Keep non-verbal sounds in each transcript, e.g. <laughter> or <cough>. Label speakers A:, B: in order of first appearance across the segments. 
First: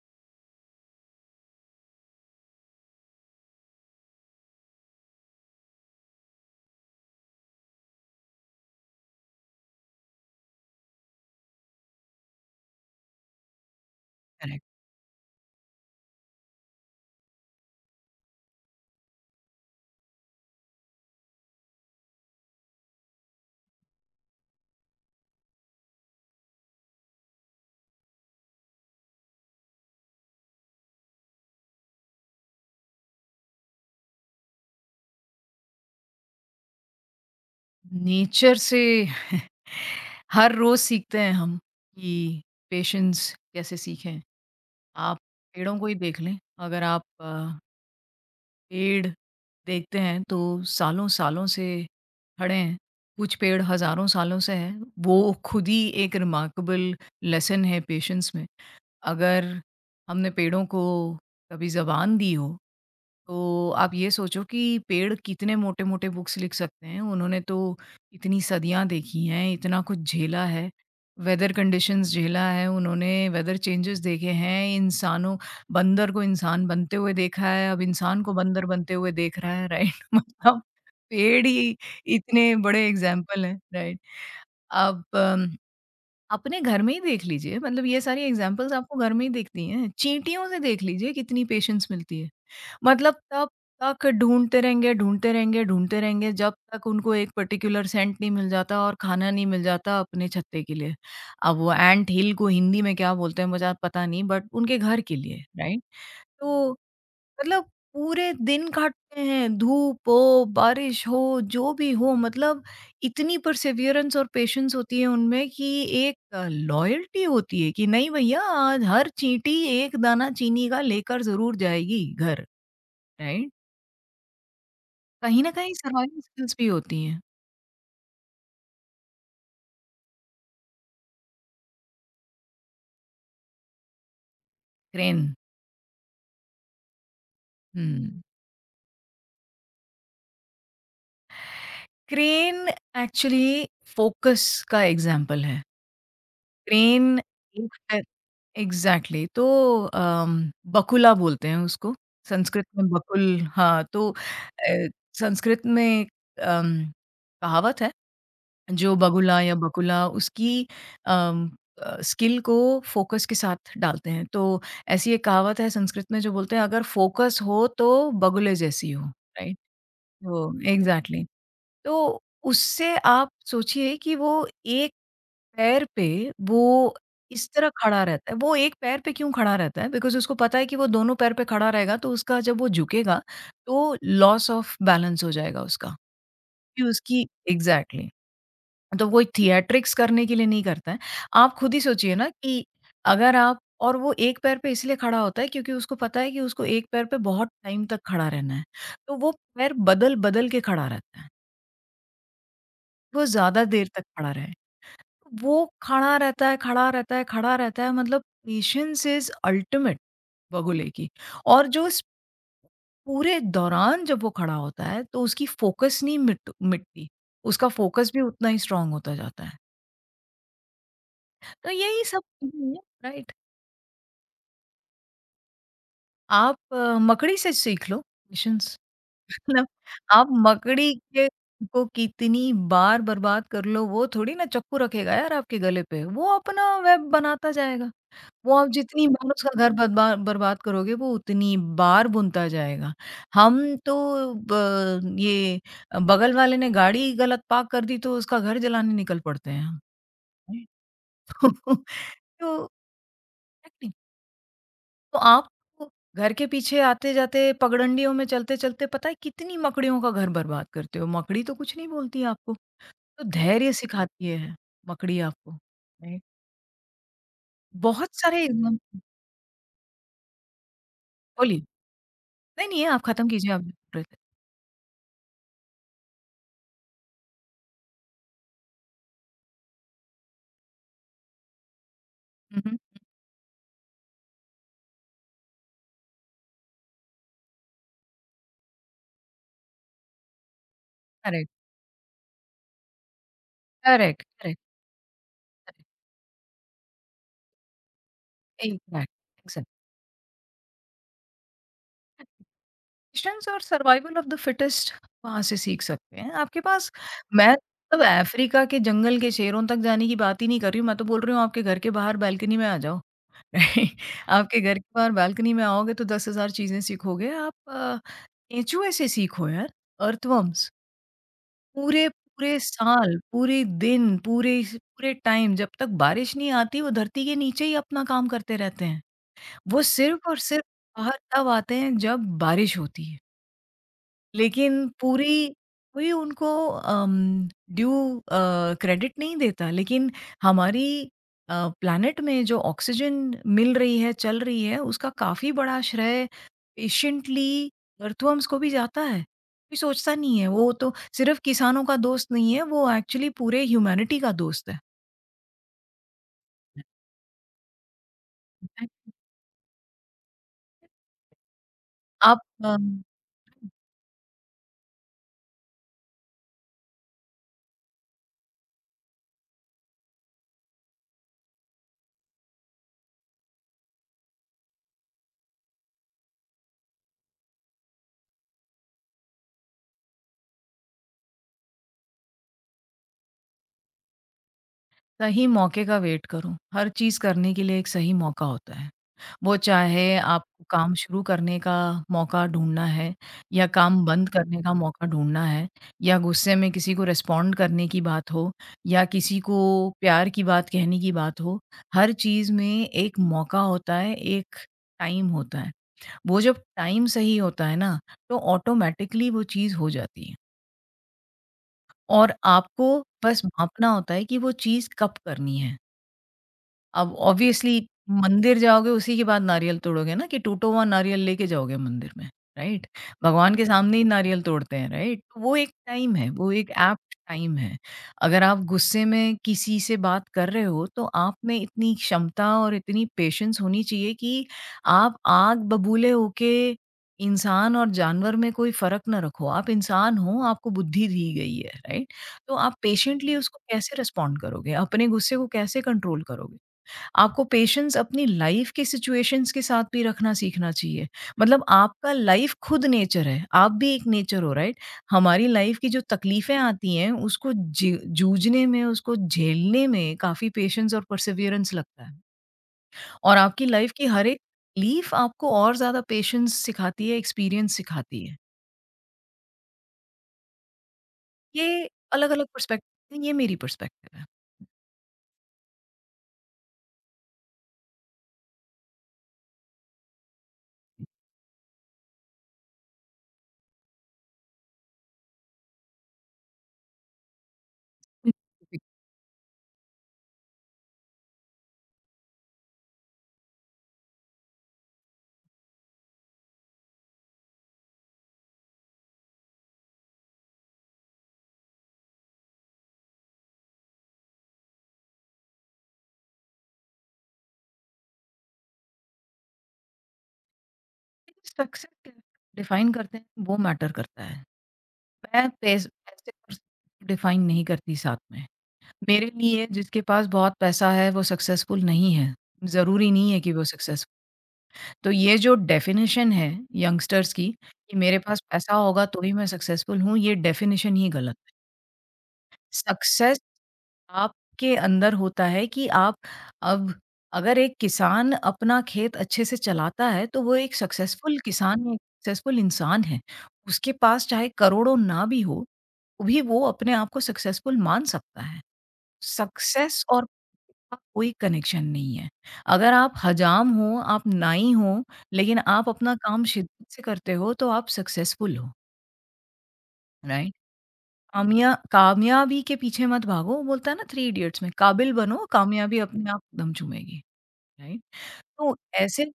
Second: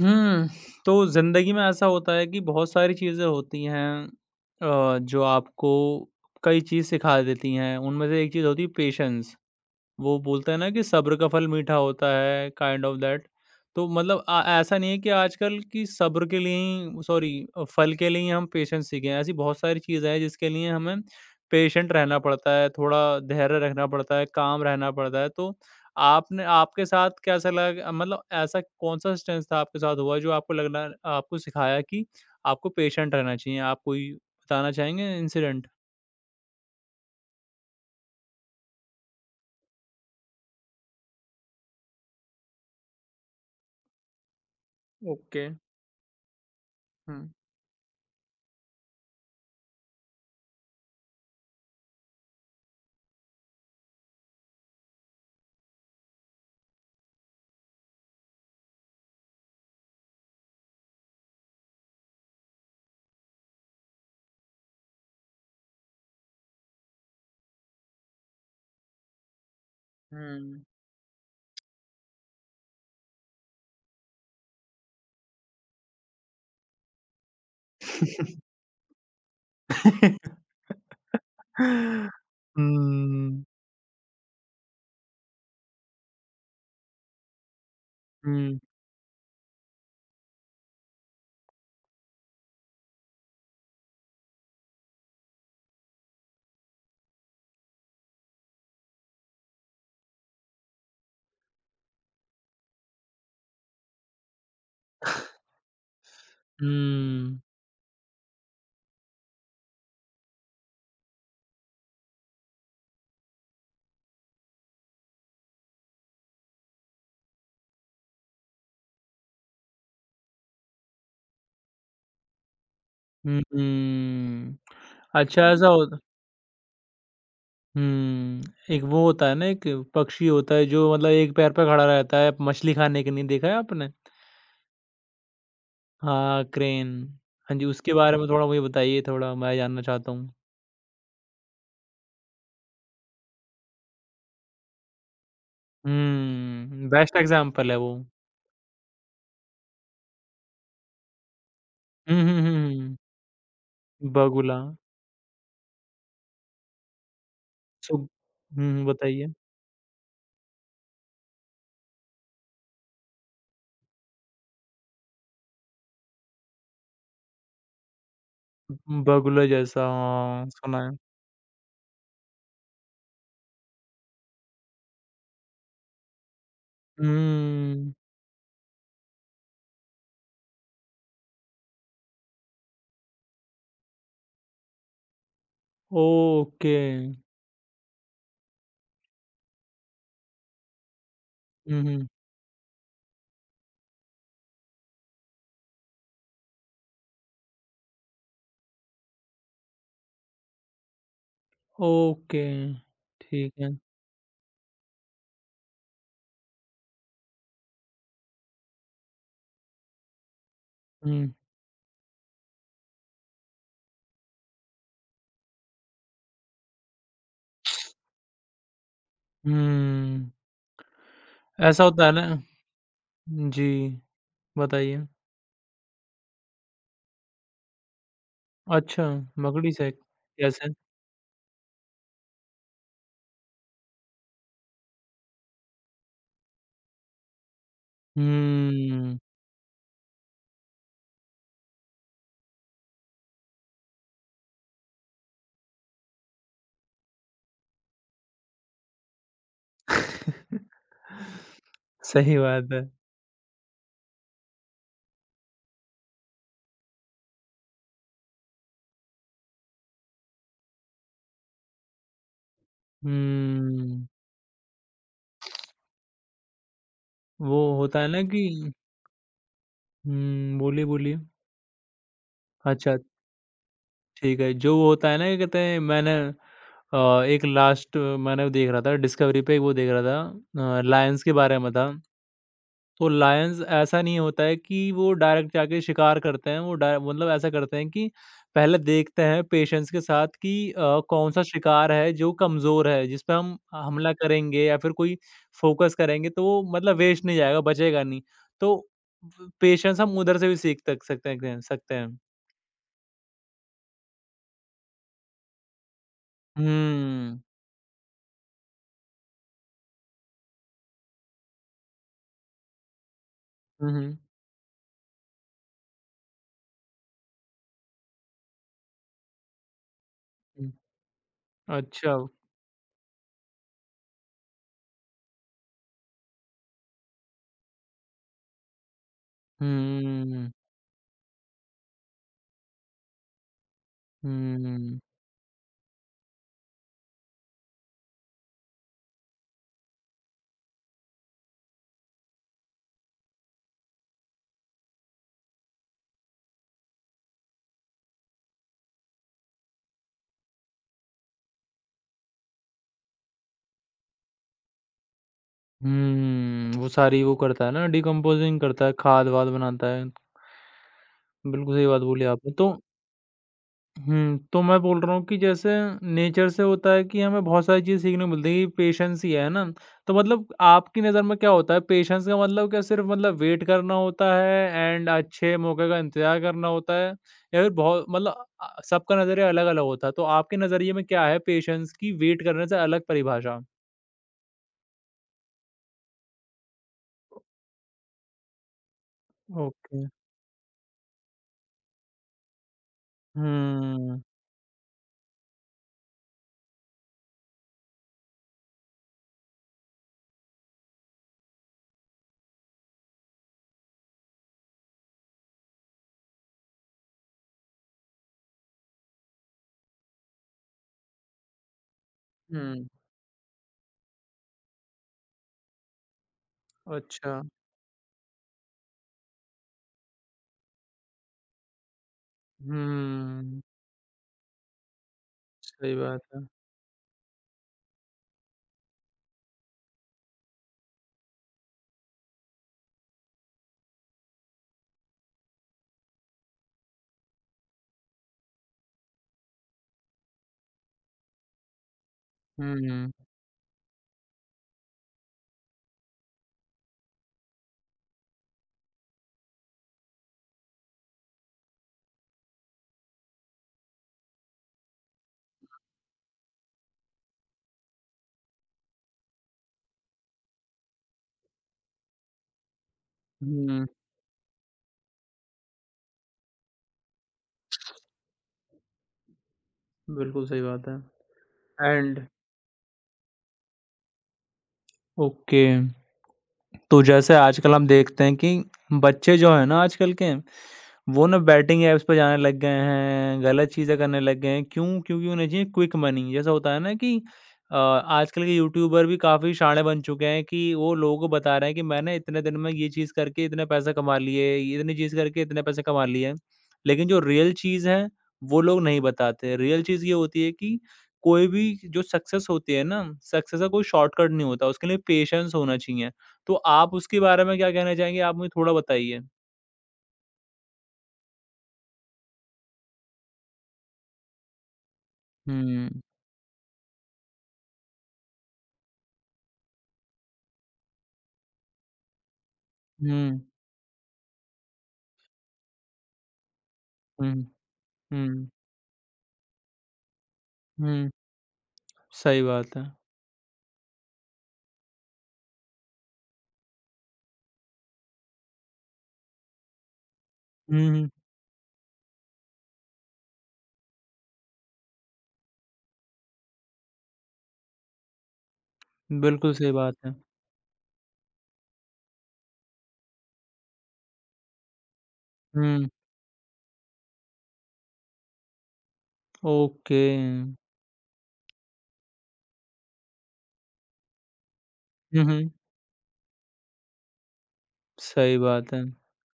A: हुँ, तो ज़िंदगी में ऐसा होता है कि बहुत सारी चीज़ें होती हैं, जो आपको कई चीज़ सिखा देती हैं। उनमें से एक चीज़ होती है पेशेंस। वो बोलते हैं ना कि सब्र का फल मीठा होता है, काइंड ऑफ दैट। तो मतलब
B: करेक्ट।
A: ऐसा नहीं है कि आजकल कि सब्र के लिए ही सॉरी, फल के लिए ही हम पेशेंस सीखें। ऐसी बहुत सारी चीज़ें हैं जिसके लिए हमें पेशेंट रहना पड़ता है, थोड़ा धैर्य रखना पड़ता है, काम रहना पड़ता है। तो आपने आपके साथ कैसा लगा, मतलब ऐसा कौन-सा इंस्टेंस था आपके साथ हुआ, जो आपको लगना आपको सिखाया कि आपको पेशेंट रहना चाहिए? आप कोई बताना चाहेंगे इंसिडेंट?
B: नेचर से <laughs> हर रोज सीखते हैं हम कि पेशेंस कैसे सीखें। आप
A: ओके।
B: पेड़ों को ही देख लें, अगर आप
A: हुँ,
B: पेड़ देखते हैं तो सालों-सालों से खड़े हैं, कुछ पेड़ हज़ारों सालों से हैं। वो खुद ही एक रिमार्केबल लेसन है पेशेंस में। अगर हमने पेड़ों को कभी ज़बान दी हो तो आप ये सोचो कि पेड़ कितने मोटे-मोटे बुक्स लिख सकते हैं। उन्होंने तो इतनी सदियाँ देखी हैं, इतना कुछ झेला
A: हुँ।
B: है, वेदर कंडीशंस झेला है, उन्होंने वेदर चेंजेस देखे हैं, इंसानों बंदर को इंसान बनते हुए देखा है, अब इंसान को बंदर बनते हुए देख रहा है, राइट? <laughs> मतलब पेड़
A: <laughs>
B: ही
A: हुँ,
B: इतने बड़े एग्ज़ाम्पल हैं, राइट? अब अपने घर में ही देख लीजिए, मतलब ये सारी
A: हुँ,
B: एग्ज़ाम्पल्स आपको घर में ही दिखती हैं। चींटियों से देख लीजिए कितनी पेशेंस मिलती है। मतलब तब तक ढूँढते रहेंगे, ढूँढते रहेंगे, ढूँढते रहेंगे जब तक उनको एक पर्टिकुलर सेंट नहीं मिल जाता और खाना नहीं मिल जाता अपने छत्ते के लिए। अब वो एंट हिल को हिंदी में क्या बोलते हैं मुझे पता नहीं बट उनके घर के लिए, राइट?
A: हुँ,
B: तो मतलब पूरे दिन काटते हैं, धूप हो, बारिश हो, जो भी हो मतलब इतनी परसेवरेंस और पेशेंस होती है उनमें कि एक लॉयल्टी होती है कि नहीं भैया आज हर चींटी एक दाना चीनी का लेकर ज़रूर जाएगी घर,
A: हुँ,
B: राइट?
A: हुँ।
B: कहीं
A: अच्छा,
B: न
A: हुँ। ऐसा
B: कहीं
A: होता।
B: सर्वाइवल स्किल्स भी होती हैं।
A: हुँ, एक वो होता है ना, एक पक्षी होता है जो मतलब एक पैर पे खड़ा रहता है, मछली खाने के लिए, देखा है आपने?
B: क्रेन
A: हाँ, क्रेन। हाँ जी, उसके बारे
B: हुँ।
A: में थोड़ा मुझे बताइए, थोड़ा मैं जानना चाहता हूँ?
B: क्रेन एक्चुअली फ़ोकस का एग्ज़ाम्पल है।
A: हुँ, बेस्ट
B: क्रेन
A: एग्ज़ाम्पल
B: एक
A: है वो।
B: है एग्ज़ैक्टली तो अम, बकुला बोलते हैं उसको,
A: हुँ, हुँ, हुँ,
B: संस्कृत में
A: हुँ।
B: बकुल हाँ, तो
A: बगुला,
B: संस्कृत में एक, अम, कहावत है
A: सु हुँ,
B: जो
A: बताइए?
B: बगुला या बकुला उसकी अम, स्किल को फ़ोकस के साथ डालते हैं। तो ऐसी एक कहावत है संस्कृत में जो बोलते हैं अगर फ़ोकस हो तो बगुले जैसी हो,
A: बगुला
B: राइट?
A: जैसा, हाँ,
B: वो
A: सुना है।
B: एग्ज़ैक्टली। तो उससे आप सोचिए कि वो एक पैर पे वो इस तरह
A: हुँ,
B: खड़ा रहता है। वो एक पैर पे क्यों खड़ा रहता है? बिकॉज़ उसको पता है कि वो दोनों पैर पे खड़ा रहेगा तो उसका जब वो झुकेगा तो लॉस ऑफ बैलेंस हो जाएगा उसका।
A: ओके।
B: कि उसकी एग्ज़ैक्टली। तो वो थिएट्रिक्स करने के लिए नहीं करता है। आप खुद ही
A: हुँ, हुँ।
B: सोचिए ना कि अगर आप और वो एक पैर पे इसलिए खड़ा होता है क्योंकि उसको पता है कि उसको एक पैर पे बहुत टाइम तक खड़ा रहना है। तो वो पैर बदल-बदल के खड़ा रहता है।
A: ओके,
B: वो
A: ठीक
B: ज़्यादा
A: है।
B: देर तक खड़ा रहे। वो खड़ा रहता है, खड़ा रहता है, खड़ा रहता है मतलब पेशेंस इज़ अल्टीमेट बगुले की
A: हुँ,
B: और जो इस पूरे दौरान जब वो खड़ा होता है तो उसकी फ़ोकस नहीं मिटती। उसका फ़ोकस भी उतना ही स्ट्रॉन्ग होता जाता है।
A: हुँ।
B: तो
A: ऐसा
B: यही
A: होता है
B: सब
A: ना,
B: चीज़ें हैं, राइट?
A: जी, बताइए?
B: आप मकड़ी से सीख लो पेशेंस
A: अच्छा,
B: <laughs> मतलब
A: मकड़ी सेक
B: आप
A: कैसे?
B: मकड़ी के को कितनी बार बर्बाद कर लो, वो थोड़ी ना चाकू रखेगा यार आपके गले पे। वो अपना वेब बनाता जाएगा। वो आप जितनी
A: हुँ।
B: बार उसका घर बदबा बर्बाद करोगे वो उतनी बार बुनता जाएगा। हम तो ब ये बगल वाले ने गाड़ी गलत पार्क कर दी तो उसका घर जलाने निकल पड़ते हैं हम।
A: <laughs>
B: <laughs>
A: सही
B: तो
A: बात है।
B: एक्टिंग तो आपको घर के पीछे आते-जाते पगडंडियों में चलते-चलते पता है कितनी मकड़ियों का घर बर्बाद करते हो। मकड़ी तो कुछ नहीं बोलती आपको, तो धैर्य
A: हुँ,
B: सिखाती है मकड़ी आपको। राइट।
A: वो होता है
B: बहुत
A: ना कि
B: सारे एग्ज़ाम्पल
A: हुँ, बोलिए, बोलिए।
B: बोलिए। नहीं, नहीं
A: अच्छा,
B: आप खत्म कीजिए आप जो बोल रहे थे।
A: ठीक है। जो वो होता है ना, क्या कहते हैं, मैंने एक लास्ट मैंने वो देख रहा था, डिस्कवरी पे एक वो देख रहा था, लायंस के बारे में था।
B: हुँ, हुँ।
A: तो लायंस ऐसा नहीं होता है कि वो डायरेक्ट जाके शिकार करते हैं, वो डाय मतलब ऐसा करते हैं कि पहले देखते हैं पेशेंस के साथ कि कौन-सा
B: करेक्ट,
A: शिकार है जो कमज़ोर है, जिस पे हम हमला
B: करेक्ट, करेक्ट,
A: करेंगे या फिर कोई
B: करेक्ट।
A: फ़ोकस करेंगे तो वो मतलब वेस्ट नहीं जाएगा, बचेगा नहीं। तो
B: एग्ज़ैक्ट,
A: व
B: एग्ज़ैक्ट।
A: पेशेंस हम उधर से भी सीख तक सकते हैं, कह सकते हैं।
B: पेशेंस और सर्वाइवल ऑफ द फिटेस्ट वहाँ से सीख सकते हैं। आपके पास
A: हुँ।
B: मैं मतलब अफ्रीका के जंगल के शेरों तक जाने की बात ही नहीं कर रही हूँ, मैं तो बोल रही हूँ आपके घर के बाहर बालकनी में आ जाओ। <laughs>
A: हुँ,
B: राइट?
A: हुँ।
B: आपके घर के बाहर बालकनी में आओगे तो 10,000 चीज़ें सीखोगे। आप केंचुए से सीखो यार, अर्थवर्म्स।
A: हुँ।
B: पूरे
A: अच्छा।
B: पूरे साल, पूरे दिन, पूरे टाइम जब तक बारिश नहीं आती वो धरती के नीचे ही अपना काम करते रहते हैं। वो सिर्फ़ और
A: हुँ,
B: सिर्फ़ बाहर तब आते हैं जब बारिश होती है। लेकिन
A: हुँ,
B: पूरी कोई उनको ड्यू क्रेडिट नहीं देता लेकिन हमारी अ, प्लैनेट में जो ऑक्सीजन मिल रही है, चल रही है, उसका काफ़ी बड़ा श्रेय पेशेंटली अर्थवर्म्स को भी जाता है। कोई सोचता नहीं है, वो तो सिर्फ़ किसानों का दोस्त नहीं है, वो एक्चुअली पूरे ह्यूमैनिटी का दोस्त है।
A: हुँ। वो सारी वो करता है ना, डिकम्पोज़िंग
B: <laughs>
A: करता
B: Right.
A: है, खाद-वाद बनाता है। बिल्कुल सही बात बोली
B: आप
A: आपने। तो
B: अम
A: हुँ, तो मैं बोल रहा हूँ कि जैसे नेचर से होता है कि हमें बहुत सारी चीज़ें सीखने को मिलती है कि पेशेंस ही है ना? तो मतलब आपकी नज़र में क्या होता है, पेशेंस का मतलब क्या सिर्फ़ मतलब वेट करना होता है एंड अच्छे मौके का इंतज़ार करना होता है? या फिर बहुत मतलब सबका नज़रिया अलग-अलग होता है। तो आपके नज़रिए में क्या है पेशेंस की वेट करने से अलग परिभाषा?
B: सही मौके का वेट करो। हर चीज़ करने के लिए एक सही मौका होता है। वो
A: ओके।
B: चाहे आपको काम शुरू करने का मौका ढूँढना है या काम
A: हुँ।
B: बंद करने का मौका ढूँढना है या गुस्से में किसी को रिस्पॉन्ड करने की बात हो या किसी को प्यार की बात कहने की बात हो, हर चीज़ में एक मौका होता है, एक टाइम होता है। वो जब टाइम सही होता है ना, तो ऑटोमैटिकली वो चीज़ हो जाती है और आपको
A: हुँ,
B: बस भाँपना होता है कि वो चीज़ कब करनी है। अब
A: अच्छा।
B: ऑब्वियसली मंदिर जाओगे उसी के बाद नारियल तोड़ोगे ना कि टूटा हुआ नारियल लेके जाओगे मंदिर में, राइट? भगवान
A: हुँ,
B: के सामने ही नारियल तोड़ते हैं, राइट? तो वो एक
A: सही
B: टाइम
A: बात
B: है,
A: है।
B: वो एक ऐप्ट टाइम है। अगर आप गुस्से में किसी से बात कर रहे हो तो आप में इतनी क्षमता और इतनी पेशेंस होनी चाहिए कि आप आग बबूले होके इंसान और जानवर में कोई फ़र्क ना रखो। आप इंसान हो, आपको बुद्धि दी गई है, राइट? तो आप
A: हुँ,
B: पेशेंटली उसको कैसे रिस्पॉन्ड करोगे? अपने गुस्से को कैसे कंट्रोल करोगे? आपको पेशेंस अपनी लाइफ के सिचुएशंस के साथ भी रखना सीखना चाहिए। मतलब आपका लाइफ खुद नेचर है, आप भी एक नेचर हो राइट? हमारी लाइफ की जो तकलीफ़ें आती हैं उसको जूझने में, उसको झेलने में काफ़ी पेशेंस और परसेवरेंस लगता है। और आपकी
A: हुँ।
B: लाइफ की हर एक तकलीफ आपको और ज़्यादा पेशेंस सिखाती है, एक्सपीरियंस सिखाती है।
A: बिल्कुल सही बात
B: ये
A: है एंड
B: अलग-अलग पर्सपेक्टिव ये मेरी पर्सपेक्टिव है।
A: ओके। तो जैसे आजकल हम देखते हैं कि बच्चे जो हैं ना आजकल के, वो ना बेटिंग ऐप्स पे जाने लग गए हैं, गलत चीज़ें करने लग गए हैं। क्यों? क्योंकि उन्हें चाहिए क्विक मनी। जैसा होता है ना कि आजकल के
B: <laughs>
A: यूट्यूबर भी काफ़ी शाणे बन चुके हैं कि वो लोगों को बता रहे हैं कि मैंने इतने दिन में ये चीज़ करके इतने पैसे कमा लिए, इतनी चीज़ करके इतने पैसे कमा लिए। लेकिन जो रियल चीज़ है, वो लोग नहीं बताते। रियल चीज़ ये होती है कि कोई भी जो सक्सेस होती है ना, सक्सेस का कोई शॉर्टकट नहीं होता। उसके लिए पेशेंस होना चाहिए। तो आप उसके बारे में क्या कहना चाहेंगे? आप मुझे थोड़ा बताइए?
B: सक्सेस डिफाइन करते हैं वो मैटर करता है। मैं पैस
A: हुँ।
B: पैसे और डिफाइन नहीं करती साथ में। मेरे लिए जिसके पास बहुत पैसा है वो सक्सेसफुल नहीं है, ज़रूरी नहीं है
A: हुँ,
B: कि वो सक्सेसफुल। तो ये जो डेफ़िनिशन है यंगस्टर्स
A: हुँ,
B: की कि मेरे पास
A: हुँ,
B: पैसा होगा तो ही मैं सक्सेसफुल हूँ, ये डेफ़िनिशन ही
A: हुँ।
B: गलत है।
A: सही बात है।
B: सक्सेस आपके अंदर होता है कि आप अब अगर एक किसान अपना खेत अच्छे से चलाता है तो वो एक
A: हुँ, हुँ।
B: सक्सेसफुल किसान, एक सक्सेसफुल इंसान है। उसके पास चाहे करोड़ों ना भी हो भी वो अपने आप को सक्सेसफुल मान सकता है।
A: बिल्कुल सही बात
B: सक्सेस
A: है।
B: और का कोई कनेक्शन नहीं है। अगर आप हजाम हो, आप नाई हो, लेकिन आप
A: हुँ,
B: अपना काम शिद्दत से करते हो, तो आप सक्सेसफुल हो,
A: ओके।
B: राइट? कामयाबी के पीछे मत भागो, वो बोलता है ना थ्री इडियट्स में, काबिल
A: हुँ,
B: बनो,
A: हुँ।
B: कामयाबी अपने आप दम चूमेगी, राइट?
A: सही बात
B: तो
A: है।
B: ऐसे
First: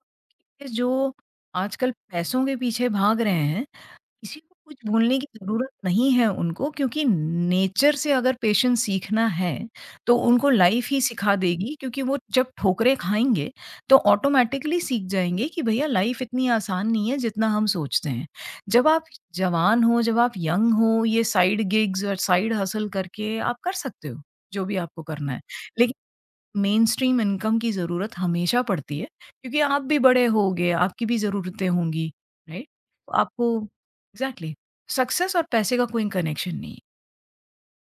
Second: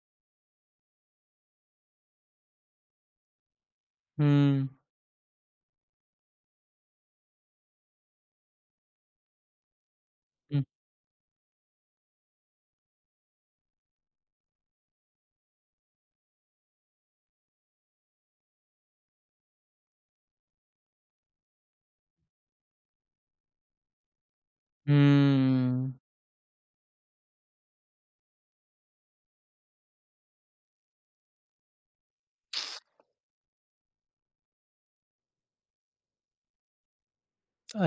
B: जो आजकल पैसों के पीछे भाग रहे हैं किसी को
A: हुँ,
B: कुछ बोलने की ज़रूरत नहीं है उनको क्योंकि नेचर से अगर पेशेंस सीखना है, तो उनको
A: हुँ,
B: लाइफ़ ही सिखा देगी क्योंकि वो जब ठोकरें खाएँगे, तो ऑटोमैटिकली सीख जाएँगे कि भैया लाइफ़ इतनी आसान नहीं है जितना हम सोचते हैं। जब आप जवान हो, जब आप यंग हो, ये साइड गिग्स और साइड हसल करके आप कर सकते हो, जो भी
A: हुँ।
B: आपको करना है। लेकिन मेन स्ट्रीम इनकम की ज़रूरत हमेशा पड़ती है, क्योंकि आप भी बड़े होगे, आपकी भी ज़रूरतें होंगी, राइट? आपको एग्ज़ैक्टली सक्सेस और पैसे का कोई कनेक्शन नहीं है,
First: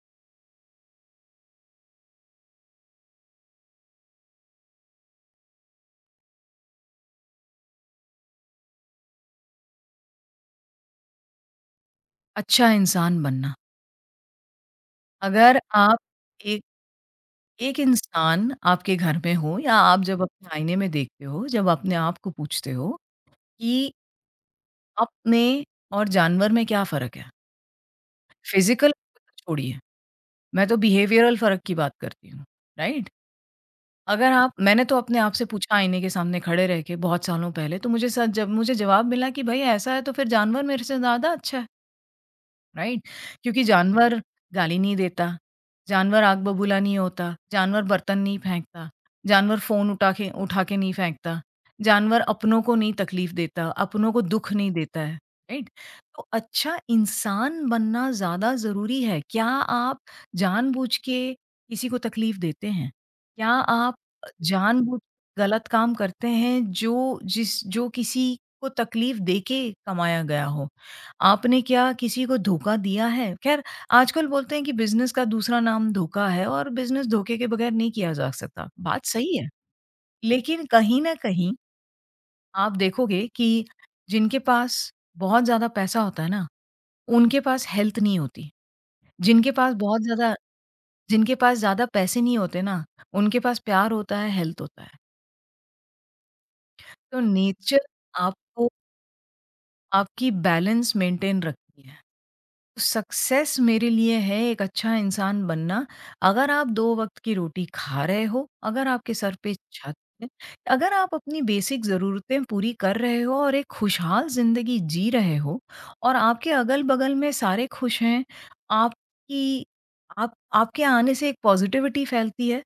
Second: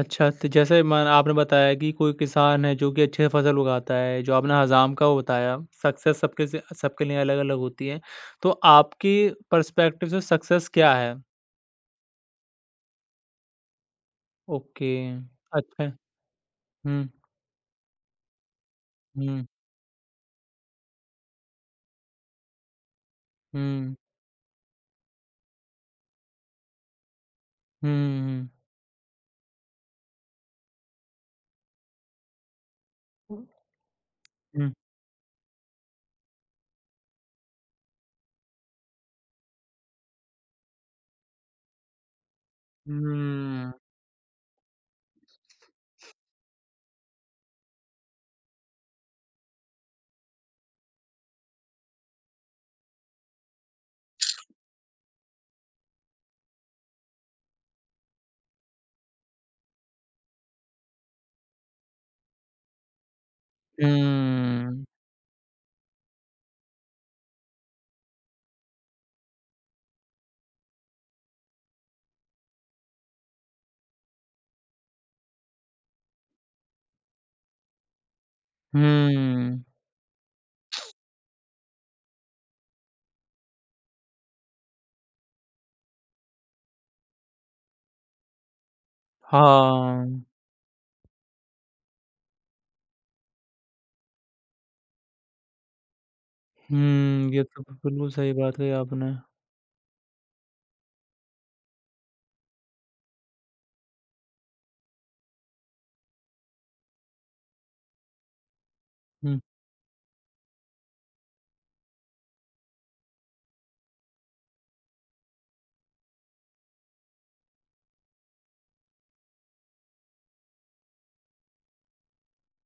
A: अच्छा, तो जैसे म आपने बताया कि कोई किसान है जो कि अच्छे से फ़सल उगाता है, जो आपने हज़ाम का वो बताया, सक्सेस सबके लिए अलग-अलग होती है। तो आपके पर्सपेक्टिव से सक्सेस क्या है?
B: अच्छा इंसान बनना।
A: ओके,
B: अगर
A: अच्छा।
B: आप एक
A: हुँ।
B: एक इंसान आपके घर में
A: हुँ,
B: हो या आप जब अपने आईने में देखते हो, जब अपने आप को पूछते हो कि
A: हुँ,
B: आप में और जानवर में क्या फ़र्क है?
A: हुँ, हुँ।
B: फ़िज़िकल छोड़िए, मैं तो बिहेवियरल फ़र्क की बात करती हूँ, राइट? अगर आप
A: हुँ,
B: मैंने तो अपने आप से पूछा आईने के सामने खड़े रह के बहुत सालों पहले, तो मुझे स जब मुझे जवाब मिला कि भई ऐसा है तो फिर जानवर मेरे से ज़्यादा अच्छा है। राइट? क्योंकि
A: हुँ,
B: जानवर गाली नहीं देता, जानवर आग बबूला नहीं होता, जानवर बर्तन नहीं फेंकता, जानवर फ़ोन उठा के नहीं फेंकता, जानवर अपनों को नहीं तकलीफ़ देता, अपनों को दुःख नहीं देता है, राइट? तो अच्छा इंसान बनना ज़्यादा ज़रूरी है। क्या आप जानबूझ के किसी को तकलीफ़ देते हैं? क्या आप
A: हुँ,
B: जानबूझ के गलत काम करते हैं जो जिस जो किसी को तकलीफ़ देके कमाया गया हो? आपने क्या किसी को धोखा दिया है? ख़ैर आजकल बोलते हैं कि बिज़नेस का दूसरा नाम धोखा है और बिज़नेस धोखे के बगैर नहीं किया जा सकता। बात सही है।
A: हुँ,
B: लेकिन कहीं न कहीं आप देखोगे कि जिनके पास बहुत ज़्यादा पैसा होता है ना, उनके पास हेल्थ नहीं होती। जिनके पास बहुत
A: हाँ,
B: ज़्यादा जिनके पास ज़्यादा पैसे नहीं होते ना, उनके पास प्यार होता है, हेल्थ होता है। तो
A: हुँ, ये तो
B: नेचर
A: बिल्कुल सही बात
B: आपको
A: कही आपने।
B: आपकी बैलेंस मेंटेन रखती है। सक्सेस मेरे लिए है एक अच्छा इंसान बनना। अगर आप 2 वक़्त की रोटी खा रहे हो, अगर आपके सर
A: हुँ,
B: पे छत है, अगर आप अपनी बेसिक ज़रूरतें पूरी कर रहे हो और एक खुशहाल ज़िंदगी जी रहे हो और आपके अगल-बगल में सारे खुश हैं, आपकी आप आपके आने से एक पॉज़िटिविटी फैलती है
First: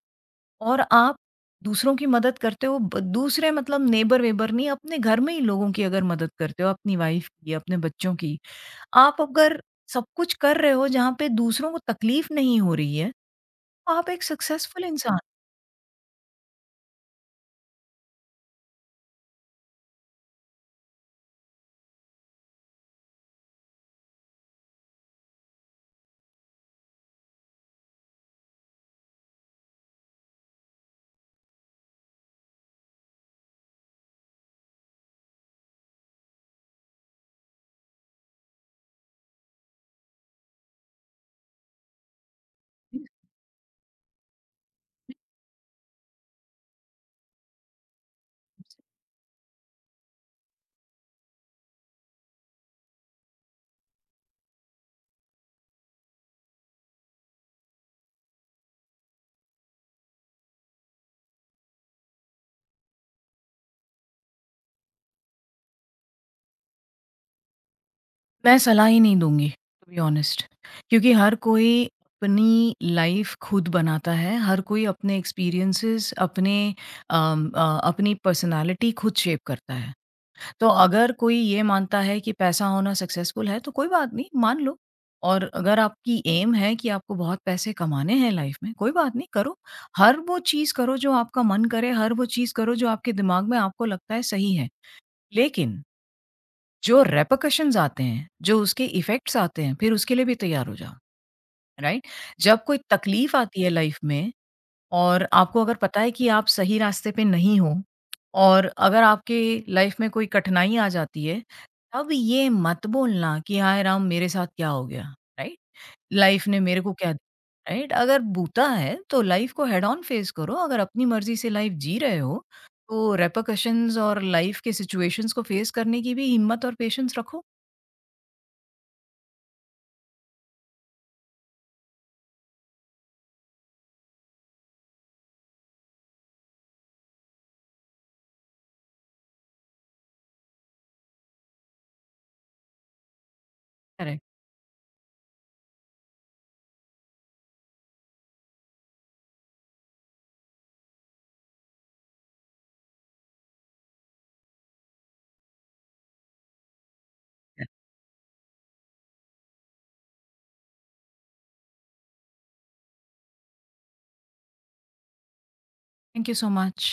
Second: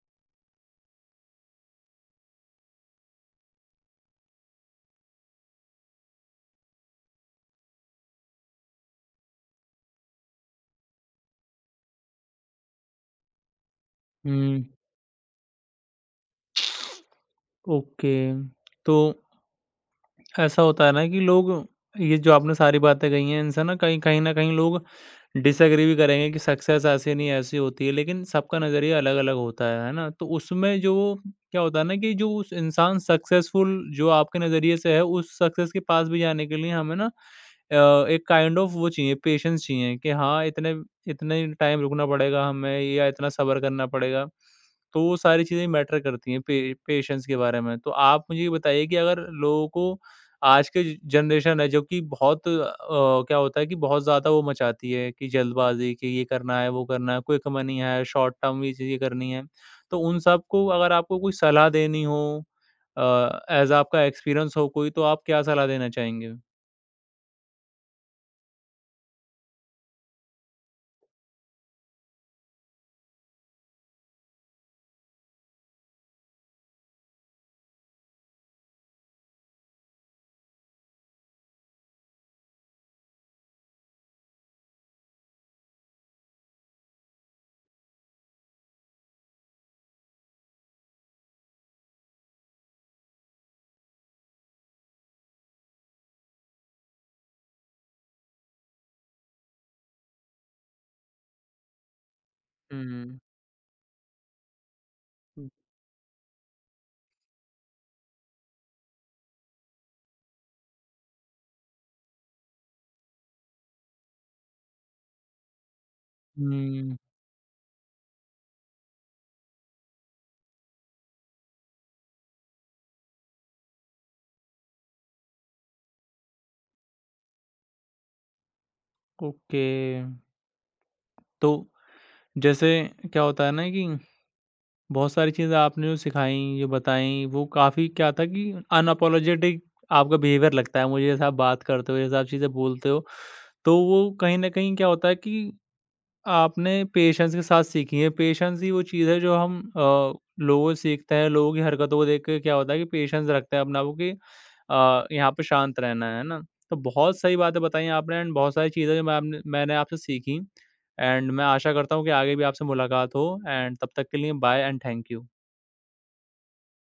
B: और आप दूसरों की मदद करते हो। ब दूसरे मतलब नेबर-वेबर नहीं, अपने घर में ही लोगों की अगर मदद करते हो, अपनी वाइफ़ की, अपने बच्चों की आप अगर सब कुछ कर रहे हो जहाँ पे दूसरों को तकलीफ नहीं हो रही है, तो आप एक
A: हुँ,
B: सक्सेसफुल इंसान।
A: ओके, तो ऐसा होता है ना कि लोग ये जो आपने सारी बातें कही हैं, इनसे ना कहीं कहीं न कहीं लोग डिसएग्री भी करेंगे कि सक्सेस ऐसी नहीं ऐसी होती है, लेकिन सबका नज़रिया अलग-अलग होता है ना? तो उसमें जो क्या होता है ना कि जो उस इंसान सक्सेसफुल जो आपके नज़रिए से है, उस सक्सेस के पास भी जाने के लिए हमें ना एक काइंड ऑफ वो चाहिए, पेशेंस चाहिए कि हाँ, इतने इतने टाइम रुकना पड़ेगा हमें, या इतना सब्र करना पड़ेगा। तो वो सारी चीज़ें मैटर करती हैं पे पेशेंस के बारे में। तो आप मुझे ये बताइए कि अगर लोगों को आज की ज जनरेशन है जो कि बहुत क्या होता है कि बहुत ज़्यादा वो मचाती है कि जल्दबाज़ी कि ये करना है, वो करना है, क्विक मनी है, शॉर्ट टर्म ये चीज़ें करनी है। तो उन सब को अगर आपको कोई सलाह देनी हो, ऐज़ आपका एक्सपीरियंस हो कोई, तो आप क्या सलाह देना चाहेंगे?
B: मैं सलाह ही नहीं दूँगी टू बी ऑनेस्ट क्योंकि हर कोई अपनी लाइफ खुद बनाता है, हर कोई अपने एक्सपीरियंसेस अपनी पर्सनैलिटी खुद शेप करता है। तो अगर कोई ये मानता है कि पैसा होना सक्सेसफुल है तो कोई बात नहीं, मान लो और अगर आपकी एम है कि आपको बहुत पैसे कमाने हैं लाइफ में, कोई बात नहीं करो। हर वो चीज़ करो जो आपका मन करे, हर वो चीज़ करो जो आपके दिमाग में आपको लगता है सही है। लेकिन जो रिपरकशंस आते हैं, जो उसके इफ़ेक्ट्स आते हैं, फिर उसके लिए भी तैयार हो जाओ, राइट? जब कोई
A: हुँ।
B: तकलीफ आती है लाइफ में और आपको अगर पता है कि आप सही रास्ते पे नहीं हो और अगर आपके लाइफ में कोई कठिनाई आ जाती है, तब ये मत बोलना कि हाय राम! मेरे साथ क्या हो गया, राइट? लाइफ ने मेरे को
A: हुँ,
B: क्या दिया, राइट? अगर बूता है तो लाइफ को हेड ऑन फेस करो, अगर अपनी मर्ज़ी से लाइफ जी रहे हो, तो रिपरकशंस और लाइफ के सिचुएशंस को फेस करने की भी हिम्मत और पेशेंस रखो।
A: ओके। तो जैसे क्या होता है ना कि बहुत सारी चीज़ें आपने जो सिखाई, जो बताई, वो काफ़ी क्या था कि अनअपोलोजेटिक आपका बिहेवियर लगता है मुझे, जैसा आप बात करते हो, जैसा आप चीज़ें बोलते हो। तो वो
B: करेक्ट।
A: कहीं न कहीं क्या होता है कि आपने पेशेंस के साथ सीखी है। पेशेंस ही वो चीज़ है जो हम लोगों से सीखते हैं, लोगों की हरकतों को देख के क्या होता है कि पेशेंस रखते हैं अपना वो कि यहाँ पे शांत रहना है ना? तो बहुत सही बातें बताई आपने, एंड बहुत सारी चीज़ें जो मैंने आपसे सीखी, एंड मैं आशा करता हूँ कि आगे भी आपसे मुलाकात हो, एंड तब तक के लिए bye and thank you.
B: Thank you so much.